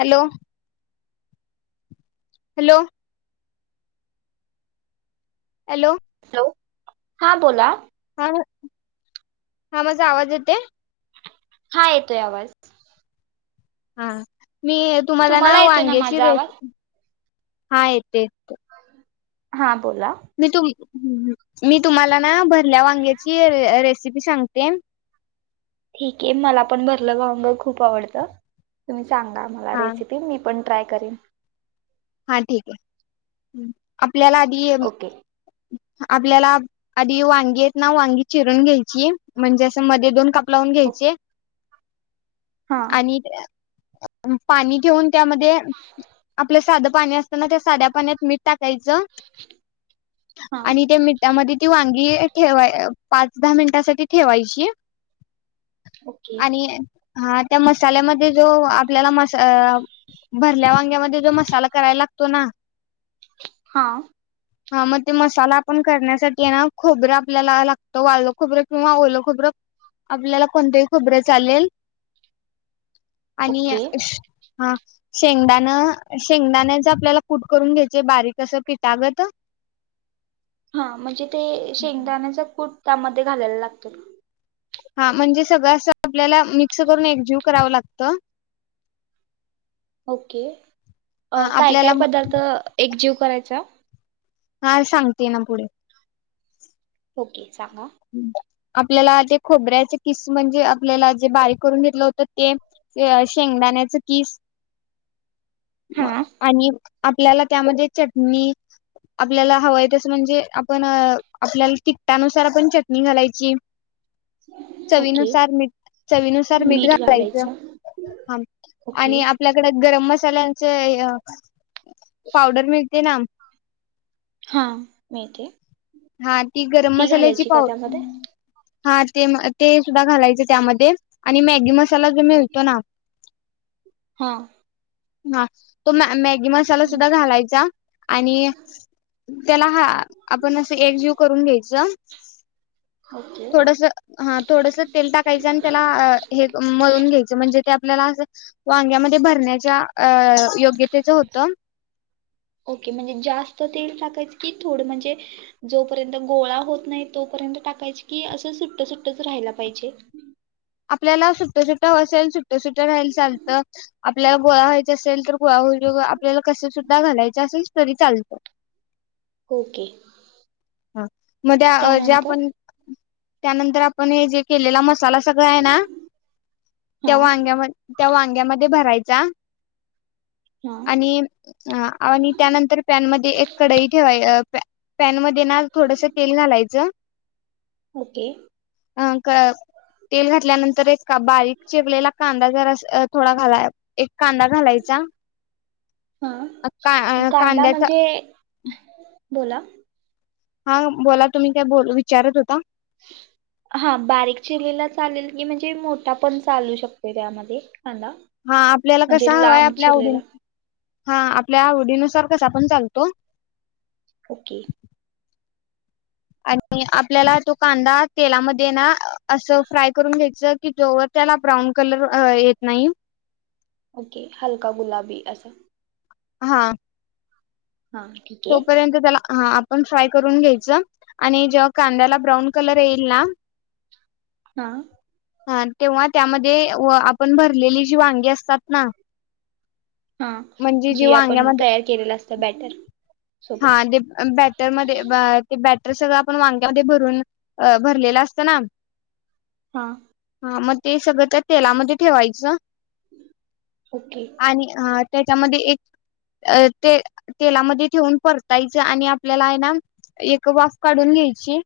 Hello hello hello hello हा बोला हा हा माझा आवाज येते हा येतोय आवाज हाअ्ं मी तुम्हाला ना येतोय वांग्याची माझा आवाज रेसिपी हा येत येत हा बोला मी तु मी तुम्हाला ना भरल्या वांग्याची रेसिपी सांगतेय ठीक आहे मला पण भरलं ग अंग खूप आवडतं सांगा मला हा रेसिपी मी पण ट्राय करे [inaudible] हा ठीक आहे आपल्याला अधी ओके आपल्याला आधी वांगी आहेत ना वांगी चिरून घ्यायची म्हणजे असं मध्ये दोन कप लावून घ्यायचे हा आणि पाणी ठेऊन त्यामध्ये आपल्या साधं पाणी असताना त्या साध्या पाण्यात मीठ टाकायते टाकायचं हा आणि त्या मिठामध्ये ती वांगी ठेवाय पाच दहा मिनटासाठी ठेवायची ओके आणि हा त्या मसाल्यामध्ये जो आपल्याला म भरल्या वांग्यामध्ये जो मसाला करायला लागतो ना हाअ्ं हा मग ते मसाला आपण करण्यासाठी आहे ना खोबरं आपल्याला लागतो वाळ खोबरं किंवा ओलं खोबरं आपल्याला कोणतही खोबरं चालेल आणि ओके हा शेंगदाणा शेंगदाणा चा आपल्याला कुट करून घ्यायचे बारीक असं पिठागत हा म्हणजे ते शेंगदाण्याचा कुठ त्यामध्ये घालायला लागतील हा म्हणजे सगळं असं आपल्याला मिक्स करून एकजीव करावं लागत ओके हा अ काय आपल्याला काय पदार्थ एक जीव करायचा हां सांगते ना पुढे ओके सांगा आपल्याला जे खोबऱ्याचे किस म्हणजे आपल्याला जे बारीक करून घेतलं होतं ते ते अ शेंगदाण्याच किस म् हा आणि आपल्याला त्यामध्ये चटणी आपल्याला हवंय तसं म्हणजे आपण आपल्याला तिकटानुसार आपण चटणी घालायची ओके चवीनुसार मीट् चवीनुसार मीठ घालायच ओके आणि आपल्याकड गरम मस् साल्यांचे हे अ् पावडर मिळते ना हां मेथी हां ती गरम मसाल्याची पाव् त्यामध्ये हां ते म् ते सुद्धा घालायचे त्यामध्ये आणि मॅगी मसाला जो मिळतो ना हं. हं तुम् म मॅ् गी मसाला सुद्धा घालायचा आणि त्याला हां आपण ‌असं एकजीव करून घ्यायचं. ओके थोडसं हां थोडस तेल टाकायचं आन त्याला हे मळून घ्यायचं म्हणजे ते आपल्याला वांग्यामध्ये भरण्याच्या अ योग्यतेच होत. ओके म्हणजे जास्त तेल टाकायच की थोडं म्हणजे जोपर्यंत गोळा होत नाई तोपर्यंत टाकायची की असं सुट्ट सुट्टच राहयला पाहिजे? आपल्याला सुट्टं सुट्टं असेल सुट्टं सुट्ट राहायल चालतं आपल्याला गोळा व्हायचा असेल तर गोळा [unintelligible] आपल्याला कसे सुद्धा घालायच असेल तरी चालतं. हो ओके. हां म् त्या अ ज्या त्यानंतर पण त्यानंतर आपण हे जे केलेला मसाला अस् सगळं हाय ना हा त्या वांग्या म त्या वांग्यामध्ये भराय् त्या हा आणि अ आणि त्यानंतर पॅन मध्ये एक कडई ठेवाय अ् पॅ् पॅनम देणार थोडसं तेल घालायचं ओके अ कळ् तेल घातल्यानं तर एक बारीक चिरलेला कांदा जरास अ थोडा घाला एक कांदा घालायचा. हा अ् का अ कांदा कांद्याचा म्हणजे हम बोला? हां बोला तुम्ही काय बोल विचारत होता? हा बारीक चिरलेला चालेल की म्हणजे मोठा पण चालू शकतोय त्यामध्ये? कांदा हा आपल्याला म्हणजे कसं हवा आहे लांब आपल्या चिरलेला आवडीन हा आपल्या आवडीनुसार कसा पण चालतो. ओके. आणि आपल्याला तो कांदा तेलामध्ये ना असं फ्राय करून घ्यायचं की जोवर त्याला ब्राऊन कलर अ येत नाही ओके हलका गुलाबी असं हा ठीक आहे तोपर्यंत त्याला ह आपण फ्राय करून घ्यायचं. आणि जेव्हा कांद्याला ब्राऊन कलर येईल ना. हा ह तेव्हा त्यामध्ये आपण भरलेली जी वांगी असतात ना हा म्हणजे जी आपण वांग्यामध्ये तयार केलेलं असतं बॅटर. हा सोबत ते बॅटरमध्ये ब ते ब्यां. तर सगळं आपण वांग्यामध्ये भरून भरलेलं असत ना. हा म ते सगळं त्या तेलामध्ये ठेवायचं. ओके आणि हा त्यांच्यामध्ये एक ते तेलामध्ये ठेवून परतायच आणि आपल्याला आहे ना एक वाफ काढून घ्यायची.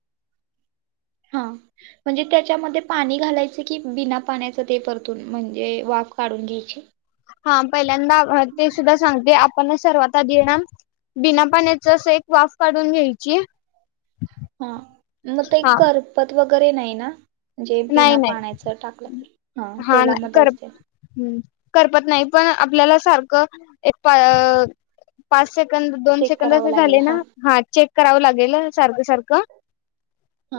हा म्हणजे त्याच्यामध्ये पाणी घालायच कि बिना पाण्याच ते परतून म्हणजे वाफ काढून घ्यायची. हा पहिल्यांदा ते सुद्धा सांगते आपण सर्वात आधी ना बिना पाण्याच अस एक वाफ काढून घ्यायची. हा मग ते हा करपत व वगैरे नाही ना. म्हणजे नाही बिना नाही पाण्याचं टाकलं तर हा नाही तेलामध्ये कर असते. करपत नाही पण आपल्याला सारखं एक पा च सेकंद दोन चेक सेकंद करावं असे झाले लागेल ना हा चेक करावं लागेल. सारखं सारखं. हा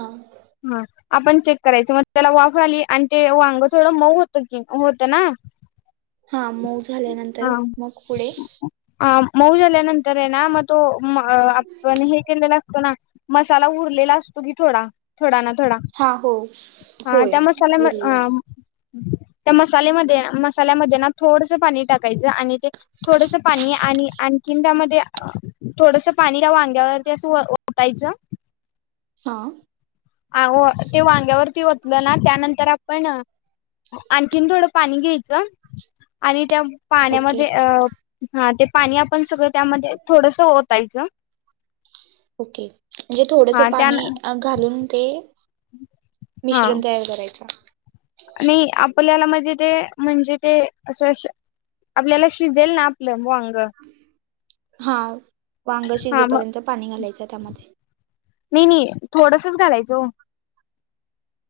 हा आपण चे करायच मग त्याला वाफ आली आणि ते वांग थोडं मऊ होत की होतं ना हा मऊ झाल्यानंतर हा मग पुढे मऊ झाल्यानंतर आहे ना मग तो आपण हे केलेला असतो ना मसाला उरलेला असतो की थोडा थोडा ना थोडा हा हो हा होय त्या मासाल्याम उरलेला हं असतो त्या मसाल्यामध्ये मसाल्यामध्ये ना थोडंसं पाणी टाकायचं आणि ते. थोडंसं पाणी आणि आणखी त्यामध्य. थोडंसं पाणी त्या वांग्यावर ते असं ओ ओतायचं. हा ते वांग्यावरती ओतलना त्यानंतर आपण आणखीन थोडं पाणी घ्यायचं आणि त्या ओके पाण्यामध्ये अ हा ते पाणी आपण सगळं त्यामध्ये थोडस ओतायचं. ओके म्हणजे थोडस हा त्या पाणी आ घालून ते हा मिश्रण तयार करायच आणि आपल्याला पण ते म्हणजे ते अस श आपल्याला शिजेल ना आपलं वाग ग हा वांग शिजेपर्यंत पाणी घालायच त्यामध्ये नाही नाही थोडसच घालायचं ओ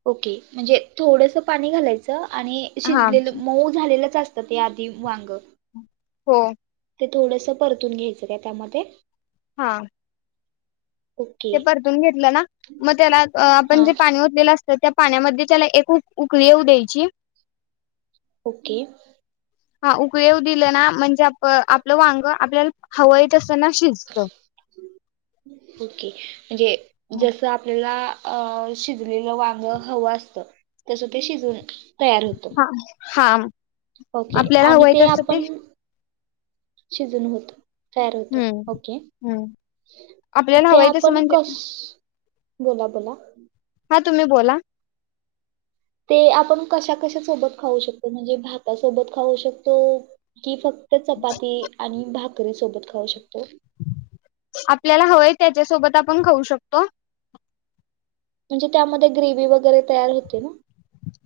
ओके म्हणजे थोडस पाणी घालायचं आणि हा शिजलेलं मऊ झालेलंच असत त ते आधी वांग हो ते थोडस परतून घ्यायचं काय त्यामध्ये हा ओके ते परतून घेतलं ना मग त्याला आपण हां जे पाणी ओतलेलं अस तर त्या पाण्यामध्ये त्याला एक उ उकळी येऊ द्यायची ओके हा उकळी येऊ दिलं ना म्हणजे आप आपलं वांग आपल्याला हवाय तसं ओके म्हणजे जैस आपल्या शिजलेलं वांग हव असत तस ते शिजवून तयार होत हा हा ओके आपल्याला आणि हवं येत ते असतं आपण शिजून होत तयार होत हम्म ओके हम्म आपल्याला ते हवंय तसं आपण म्हणजे कस बोला बोला हा तुम्ही बोला ते आपण कशा कशा सोबत खाऊ शकतो म्हणजे भातासोबत खाऊ शकतो की फक्त चपाती आणि भात पूरी सोबत खाऊ शकतो आपल्याला हवंय त्याच्यासोबत आपण खाऊ शकतो म्हणजे त्यामध्ये ग्रेवी वगैरे तयार होते ना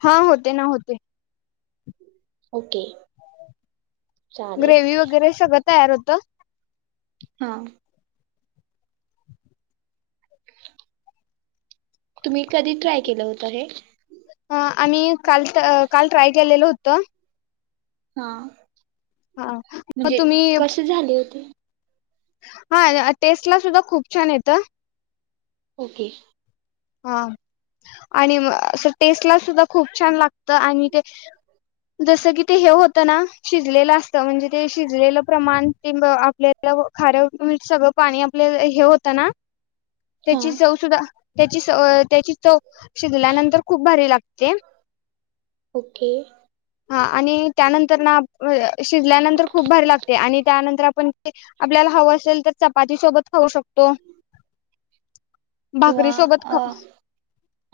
हा होते ना होते ओके चालेल ग्रेवी वगैरे सगळं तयार होतं. हा [inaudible] तुम्ही कधी ट्राय केलं होत हे? आणि काल अ काल ट्राय केलेल होतं. हा हा मग म्हणजे तुम्ही कशे झाले होते? हा टेस्ट ला सुद्धा खूप छान येतं. ओके. हा आणि अस टेस्टला सुद्धा खूप छान लागत आणि ते जस की ते हे होतं ना शिजलेलं अस त म्हणजे ते शिजलेलं प्रमाण आपल्या हितल्या खारं मिठ सगळं पाणी आपल्या हे होतं ना हा तेची चव सुद्धा त्याची त्याची चव शिजल्यानंतर खूप भारी हे लागतिय ओके हा आणि त्यानंतर ना शिजल्यानंतर खूप भारी लागते आणि त्यानंतर आपण आपल्याला हवं असेल तर चपाती सोबत खाऊ शकतो. किंवा भाकरी सोबत अ ख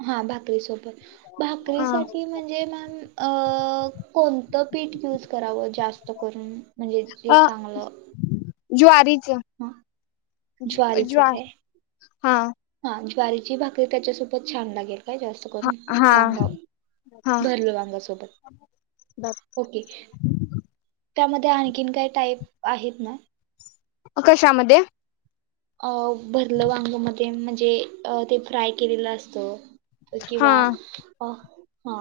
हा भाकरीसोबत हा भाकरीसाठी म्हणजे म्हण अ् कोणतं पीठ यूज करावं जास्त करून? म्हणजे ते चांगलं ज्वारी च हा ज्व ज्वारीचं ज्वा काय हा हा ज्वारीची भाकरी त्याच्यासोबत छान लागेल. काय जास्त हा करून हा वांग हा भरल वांग सोबत ओके त्यामध्ये आणखीन काही टाईप आहेत ना? कशामध्ये? अ भरलं वांगमध्ये म्हणज जे ते फ्राय केलेलं असत हा किंवा अ हा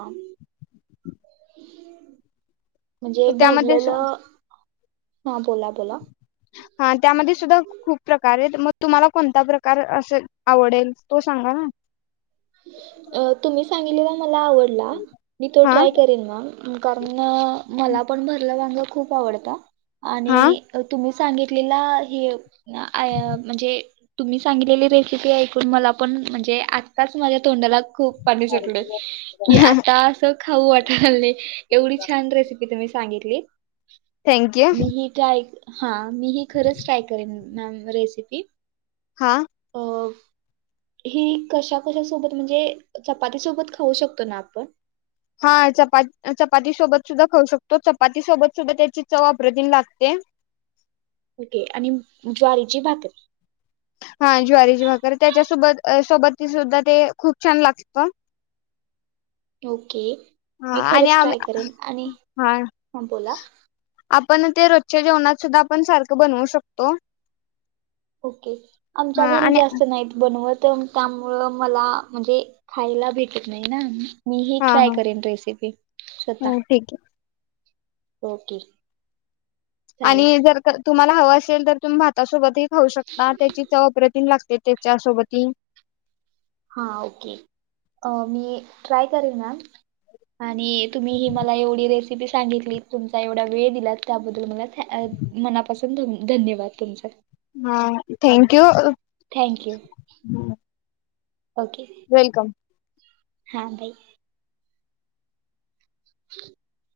म्हणजे त्यामध्ये सु- भरलेलं हा बोला बोला हा त्यामध्ये सुद्धा खूप प्रकार यत मग तुम्हाला कोणता प्रकार असं आवडेल तो सांगा ना अ तुम्ही सांगलेला मला आवडला मी तो हा ट्राय करेन हां कारण मला पण भरल वांग खूप आवडता हा आणि तुम्ही सांगितलेला हे अ आय म्हणजे तुम्ही सांगितलेली रेसिपी ऐकून मला पण म्हणजे अँ त्याच माझ्या तोंडाला खूप पाणी सुटलंय की आता असं खाऊ वाटालय. एवढी छान रेसिपी तुम्ही सांगितली थँक्यू मी ही ते ऐक हा मी ही खरंच ट्राय करेन मॅम रेसिपी. हा हि कशा कशा सोबत म्हणजे चपाती सोबत खाऊ शकतो ना आपण? हा चपा चपाती सोबत सुद्धा खाऊ शकतो चपाती सोबत सुद्धा त्याची चव अप्रतिम लागते. ओके आणि ज्वारीची भाकरी. हा ज्वारीची भाकर त्याच्यासोबत अ सोबत सुद्धा ते खूप छान लागत. ओके. हा मी आणि खरंच आमी ट्राय करेन आणि हा हा बोला आप पण ते रोजच्या जेवणात सुद्धा आपण सारख बनवू शकतो. ओके आमच्या हा घरी आणि जास्त नाहीत बनवत. तर त्यामुळं मला म्हणजे खायला भेटत नाई ना. मी ही हा ट्राय हा करेन रेसिपी स्वतः. हा, ठीक आहे ओके. चालेल आणि जर का तुम्हा हव असेल तर तुमी भातासोबत ही खाऊ शकता त्याची चव अप्रतिम लाग ते तेच्या सोबती हा ओके अ मी ट्राय करेन मॅम. आणि तुम्ही ही मला एवढी रेसी [unintelligible] सांगितली तुमचा एवढा वेळ दिलात त्याबद्दल मला थँक अ मनापासून धन धन्यवाद तुमच हा थँक्यू अ थॅँक यू. वेलकम. हा बाई. [inaudible]